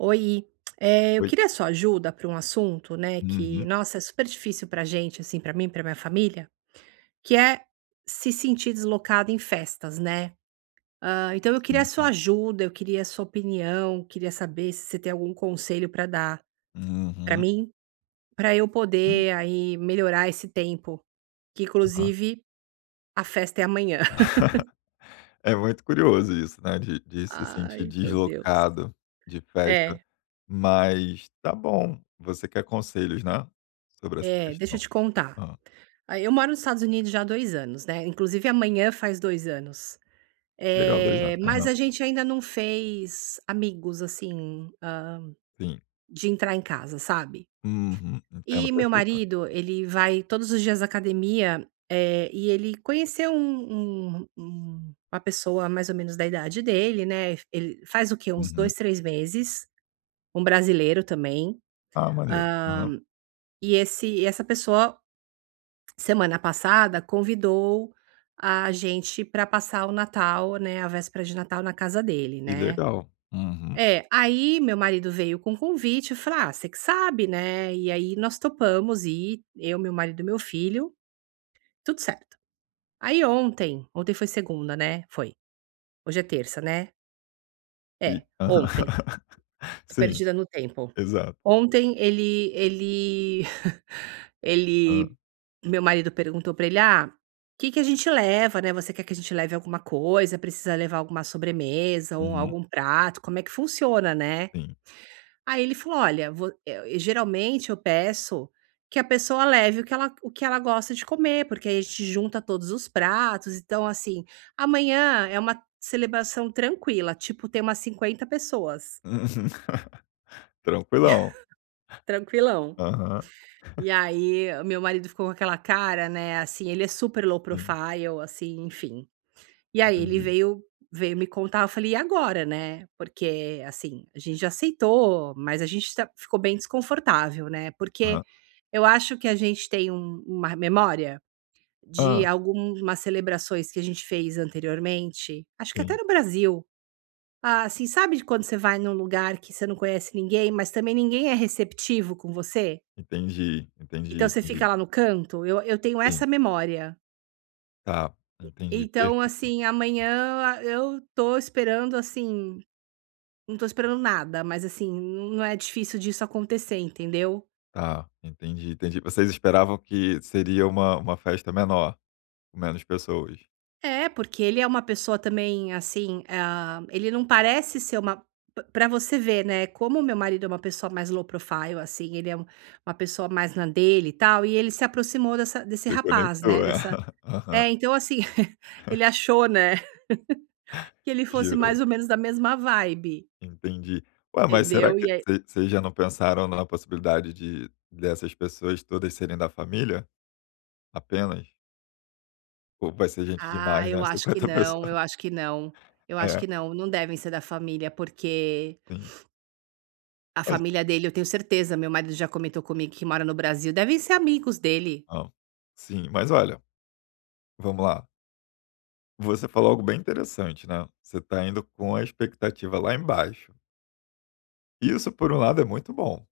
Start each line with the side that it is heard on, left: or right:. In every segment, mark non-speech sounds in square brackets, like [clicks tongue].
right: Oi. Eh, eu
left: Oi.
right: queria a sua ajuda pra um assunto né que
left: Uhum.
right: nossa, é super difícil pra gente, assim, pra mim e pra minha família, que é se sentir deslocada em festas, né. Ah, então eu queria a
left: Sim,
right: sua
left: sim.
right: ajuda. Eu queria a sua opinião. Queria saber se você tem algum conselho pra dar pra
left: Uhum.
right: mim, pra eu
left: [unintelligible]
right: poder aí melhorar esse tempo que,
left: Aham.
right: inclusive, a festa é amanhã. [laughs]
left: [laughs] É muito curioso isso, né? De de se sentir
right: Ai, meu Deus.
left: deslocado de festa.
right: É.
left: Mas, tá bom, você quer conselhos, né, sobre essa
right: Eh, deixa eu
left: questão?
right: te contar.
left: Hã.
right: Aí eu moro nos Estados Unidos já há 2 anos, né? Inclusive, amanhã faz 2 anos.
left: Legal. 2
right: Eh,
left: anos.
right: mas
left: Aham.
right: a gente ainda não fez amigos, assim, hã,
left: Sim.
right: de entrar em casa, sabe?
left: Uhum. Entendo
right: E meu
left: perfeitamente.
right: marido ele vai todos os dias à academia, eh, e ele conheceu um um um uma pessoa mais ou menos da idade dele, né. Ele f faz o quê? Uns
left: Uhum.
right: 2, 3 meses. Um brasileiro também,
left: Ah, maneiro. Aham.
right: hã, e esse e essa pessoa, semana passada, convidou a gente pra passar o Natal, né a véspera de Natal na casa dele,
left: Que
right: né.
left: legal. Uhum.
right: É. Aí meu marido veio com o convite e eu falei: "Ah, você que sabe, né". E aí nós topamos ir. Eu, meu marido e meu filho. Tudo certo. Aí, ontem ontem foi segunda, né? Foi. Hoje é terça, né?
left: E
right: É. Ontem.
left: Aham [laughs]
right: Estou
left: Sim.
right: perdida no tempo.
left: Exato.
right: Ontem ele ele [giggles]
left: Hã.
right: ele meu marido perguntou pra ele: "Ah, que que a gente leva, né? Você quer que a gente leve alguma coisa? Precisa levar alguma sobremesa ou
left: Hum.
right: algum prato? Como é que funciona?", né.
left: Sim.
right: Aí, ele falou: Olha, vo eu e geralmente eu peço que a pessoa leve o que ela g o que ela gosta de comer porque aí a gente junta todos os pratos. Então, assim amanhã, é uma celebração tranquila. Tipo, tem umas 50 pessoas.
left: Uhum. [laughs] Tranquilão.
right: [laughs] Tranquilão.
left: Aham. [chuckles]
right: E aí o meu marido ficou com aquela cara, né. Assim, ele é super low
left: Sim.
right: profile. assim. Enfim E aí ele
left: Entendi.
right: veio veio me contar eu falei: "E agora?", né. Porque, assim, a gente já aceitou, mas a gente tá ficou bem desconfortável, né. Porque
left: Aham.
right: eu acho que a gente tem um uma r memória de
left: Hã.
right: algumas celebrações que a gente fez anteriormente acho que até
left: Sim.
right: no Brasil. Assim, sabe de quando você vai num lugar que você não conhece ninguém, mas também ninguém é receptivo com você?
left: Entendi.
right: Então
left: Entendi,
right: você fica
left: entendi.
right: lá no canto. Eu eu tenho essa
left: Sim.
right: memória.
left: Tá, entendi.
right: Então,
left: Perfeito.
right: assim amanhã, eu a estou esperando, assim não estou esperando nada, mas assim n não é difícil disso acontecer. Entendeu?
left: Tá. Entendi, entendi. Vocês esperavam que seria uma uma festa menor, com menos pessoas?
right: Eh, porque ele é uma pessoa também, assim, ah, ele não parece ser uma p pra você ver, né, como meu marido é uma pessoa mais assim low profile. assim. Ele é um uma pessoa mais na dele e tal. E ele se aproximou dessa desse rapaz, né.
left: Reconectou. É.
right: Dessa
left: [laughs] Aham.
right: Eh, então, assim: [giggles] ele
left: [chuckles]
right: achou, né [laughs] que ele fosse
left: Gerou.
right: mais ou menos da mesma vibe.
left: Entendi. Ué, mas será
right: Entendeu?
left: que
right: E aí
left: vocês vocês já não pensaram na possibilidade de dessas pessoas todas serem da família? Apenas. Ou pode ser gente
right: Ah,
left: demais,
right: eu
left: né?
right: acho que
left: 50
right: não. Eu
left: pessoa.
right: acho que não. Eu acho
left: É.
right: que não. Não devem ser da família porque
left: Sim.
right: a
left: [unintelligible]
right: família dele eu tenho certeza meu marido já comentou comigo que mora no Brasil. Devem ser amigos dele.
left: Ah, sim. Mas, olha vamos lá. Você falou algo bem interessante, né, você tá indo com a expectativa lá embaixo. Isso por um lado é muito bom,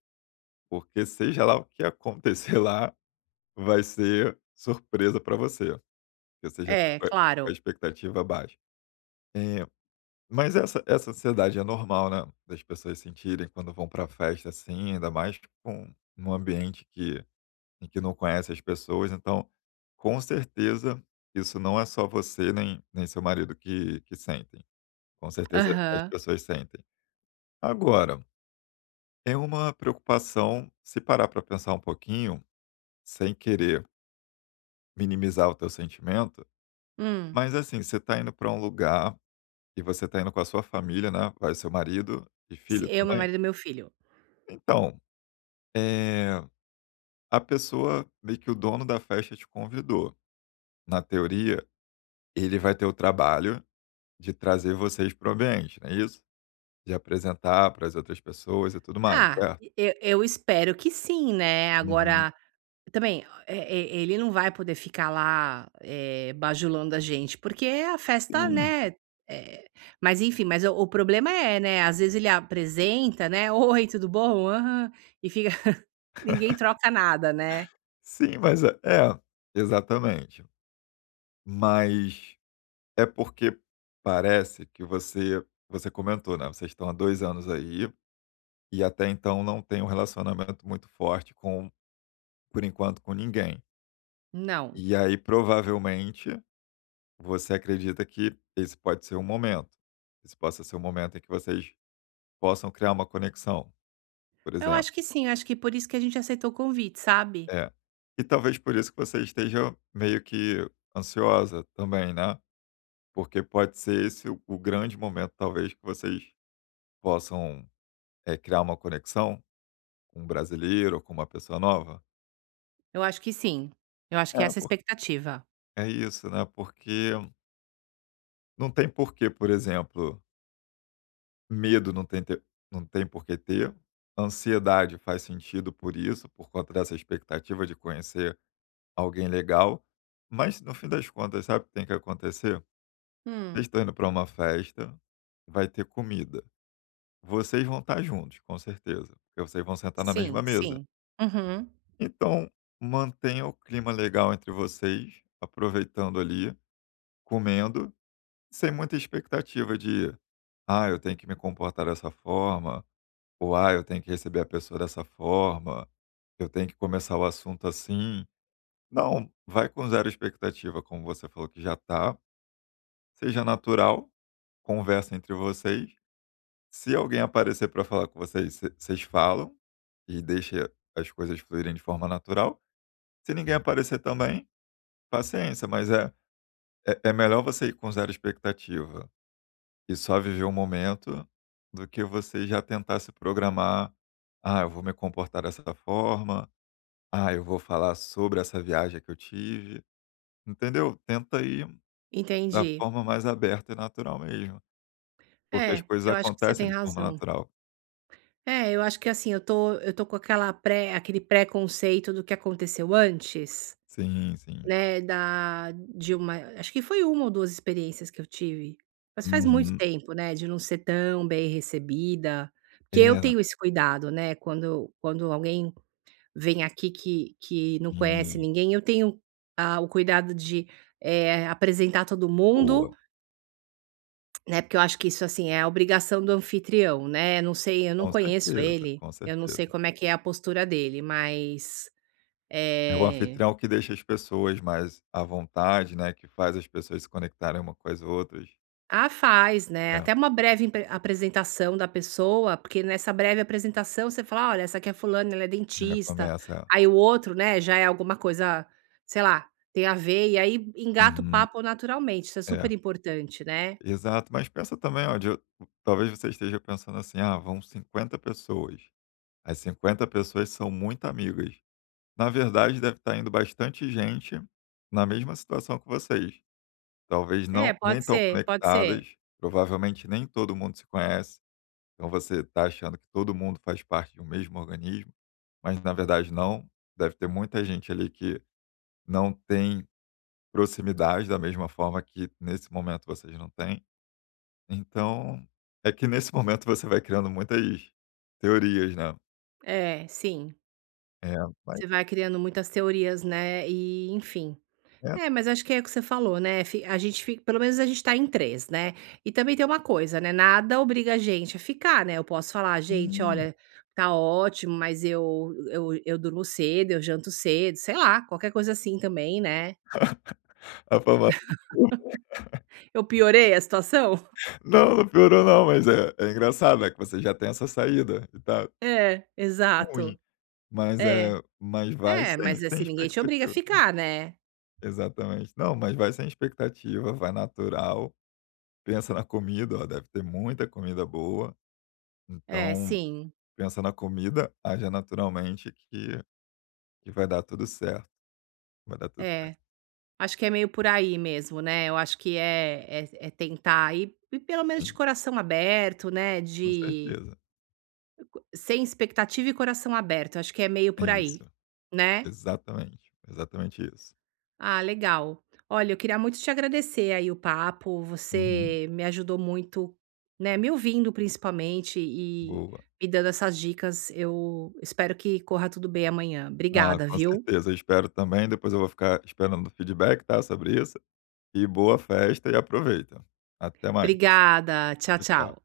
left: porque seja lá o que acontecer lá vai ser surpresa pra você, que você já tá
right: É,
left: com a com a
right: claro.
left: expectativa baixa. Eh, mas essa essa ansiedade é normal, né, das pessoas sentirem quando vão pra festa assim, ainda mais com num ambiente que em que não conhece as pessoas então, com certeza, isso não é só você nem nem seu marido que que sentem, com certeza as
right: Aham.
left: pessoas sentem. Agora, é uma preocupação, se parar pra pensar um pouquinho, sem querer minimizar o teu sentimento,
right: Hum.
left: mas, assim, você tá indo pra um lugar e você tá indo com a sua família, né? Vai seu marido e
right: S
left: filho
right: eu, meu
left: também?
right: marido e meu filho.
left: Então, eh, a pessoa meio que o dono da festa te convidou, na teoria, ele vai ter o trabalho de trazer vocês para o ambiente, é isso? De apresentar para as outras pessoas e tudo mais,
right: Ah,
left: certo?
right: e eu eu espero que sim, né,
left: Uhum.
right: agora, também, o, eh, e e ele não vai poder ficar lá, eh, bajulando a gente porque a festa,
left: Hum.
right: né, eh, mas enfim, mas o problema é, né, às vezes, ele apresenta, né: "Oi, tudo bom? Aham.", e fica [laughs] ninguém
left: [laughs]
right: troca nada, né.
left: Sim, mas, eh, é, exatamente, mas é porque parece que você você comentou, né, vocês estão há 2 anos aí, e até então não têm relacionamento muito forte com por enquanto com ninguém.
right: Não.
left: E aí, provavelmente, você acredita que esse pode ser o momento. Esse possa ser o momento em que vocês possam criar uma conexão, por
right: Eu
left: exemplo.
right: acho que sim, acho que por isso que a gente aceitou o convite, sabe?
left: É. E talvez por isso que você esteja meio que ansiosa também, né, porque pode ser esse o o grande momento, talvez que vocês possam, eh, criar uma conexão com um brasileiro ou com uma pessoa nova?
right: Eu acho que sim. Eu acho que
left: É
right: essa é a
left: por
right: expectativa.
left: é isso, né? Porque não tem porquê, por exemplo medo, não tem ter não tem por que ter, ansiedade faz sentido por isso, por conta dessa expectativa de conhecer alguém legal, mas no fim das contas sabe o que tem que acontecer? Vocês
right: Hum.
left: estão indo pra uma festa, vai ter comida. Vocês vão estar juntos, com certeza, porque vocês vão sentar na
right: Sim,
left: mesma mesa.
right: sim. Aham.
left: Então, mantenha o clima legal entre vocês, aproveitando ali, comendo, sem muita expectativa de: "Ah, eu tenho que me comportar dessa forma" ou: "Ah, eu tenho que receber a pessoa dessa forma, eu tenho que começar o assunto assim". Não. Vai com zero expectativa, como você falou que já tá. Seja natural, conversa entre vocês, se alguém aparecer pra falar com vocês, vocês falam e deixa as coisas fluírem de forma natural. Se ninguém aparecer também, paciência, mas é é é melhor você ir com zero expectativa, e só viver o momento do que você já tentar se programar: "Ah, eu vou me comportar dessa forma, ah, eu vou falar sobre essa viagem que eu tive", entendeu? Tenta ir da
right: Entendi.
left: forma mais aberta e natural mesmo. Porque as
right: É,
left: coisas
right: eu acho que você
left: acontecem
right: tem
left: de forma
right: razão.
left: natural.
right: É, eu acho que assim. Eu tô eu tô com aquela pré aquele preconceito do que aconteceu antes,
left: Sim, sim.
right: né, da de uma acho que foi 1 ou 2 experiências que eu tive. Mas faz muito
left: Uhum.
right: tempo, né de não ser tão bem recebida, porque eu
left: Eh.
right: tenho esse cuidado, né, quando quando alguém vem aqui que que não conhece
left: Hum.
right: ninguém, eu tenho a o cuidado de, eh, apresentar todo mundo
left: Boa.
right: [clicks tongue] né, porque eu acho que isso assim é a obrigação do anfitrião né? Não sei, eu não
left: Com
right: conheço
left: certeza.
right: ele,
left: Com
right: eu não sei
left: certeza.
right: como é que é a postura dele, mas
left: É o
right: eh
left: anfitrião que deixa as pessoas mais à vontade, né, que faz as pessoas se conectarem uma com as outras.
right: Ah, faz, né.
left: É.
right: Até uma breve impr apresentação da pessoa, porque nessa breve apresentação, você fala: "Olha, essa aqui é a fulana, ela é
left: É,
right: dentista".
left: começa, é.
right: Aí o outro, né, já é alguma coisa, ah sei lá, tem a ver, e aí engata o
left: Uhum.
right: papo naturalmente, isso é
left: É.
right: super importante, né?
left: Exato. Mas pensa também, ó de eu talvez você esteja pensando assim: "Ah, vão 50 pessoas. As 50 pessoas são muito amigas". Na verdade deve tá indo bastante gente na mesma situação que vocês. Talvez
right: É,
left: não nem
right: pode
left: tão
right: ser, pode ser.
left: conectadas, provavelmente nem todo mundo se conhece. Então você tá achando que todo mundo faz parte de um mesmo organismo, mas na verdade não. Deve ter muita gente ali que, não tem proximidade da mesma forma que, nesse momento vocês não têm. Então, é que nesse momento você vai criando muitas teorias, né?
right: É, sim.
left: É, vai.
right: Você vai criando muitas teorias, né, e, enfim.
left: É.
right: É, mas acho que é o que você falou, né, fi a gente fi pelo menos a gente tá em 3, né. E também tem uma coisa, né, nada obriga a gente a ficar, né. Eu posso falar: "Gente,
left: Hum.
right: olha, tá ótimo, mas eu eu eu durmo cedo, eu janto cedo", sei lá, qualquer coisa assim também, né.
left: [laughs] A famosa desculpa. [laughs]
right: [laughs] Eu piorei a situação?
left: Não, não piorou não. Mas é é engraçado, né, que você já tem essa saída, e tal.
right: É,
left: Ruim.
right: exato.
left: Mas
right: É.
left: é, mas vai
right: É,
left: sem
right: mas
left: sem
right: assim, ninguém te obriga a
left: expectativa.
right: ficar, né?
left: Exatamente. Não, mas vai sem expectativa, vai natural. Pensa na comida, ó, deve ter muita comida boa.
right: É,
left: Então
right: sim.
left: pensa na comida, aja naturalmente que que vai dar tudo certo. Vai dar tudo certo.
right: É. Acho que é meio por aí mesmo, né? Eu acho que é é é tentar ir ir p pelo menos de
left: Sim.
right: coração aberto, né.
left: Com
right: De
left: certeza.
right: Sem expectativa e coração aberto, acho que é meio
left: É
right: por
left: isso.
right: aí, né?
left: Exatamente. Exatamente isso.
right: Ah, legal. Olha, eu queria muito te agradecer aí, o papo.
left: Uhum.
right: Você me ajudou muito, né, me ouvindo principalmente e
left: Boa.
right: me dando essas dicas. Eu espero que corra tudo bem amanhã.
left: Ah,
right: Obrigada,
left: com
right: viu?
left: certeza. Eu espero também, depois eu vou ficar esperando o feedback tá, sobre isso. E boa festa e aproveita. Até mais.
right: Obrigada. Tchau,
left: Tchau, tchau.
right: tchau.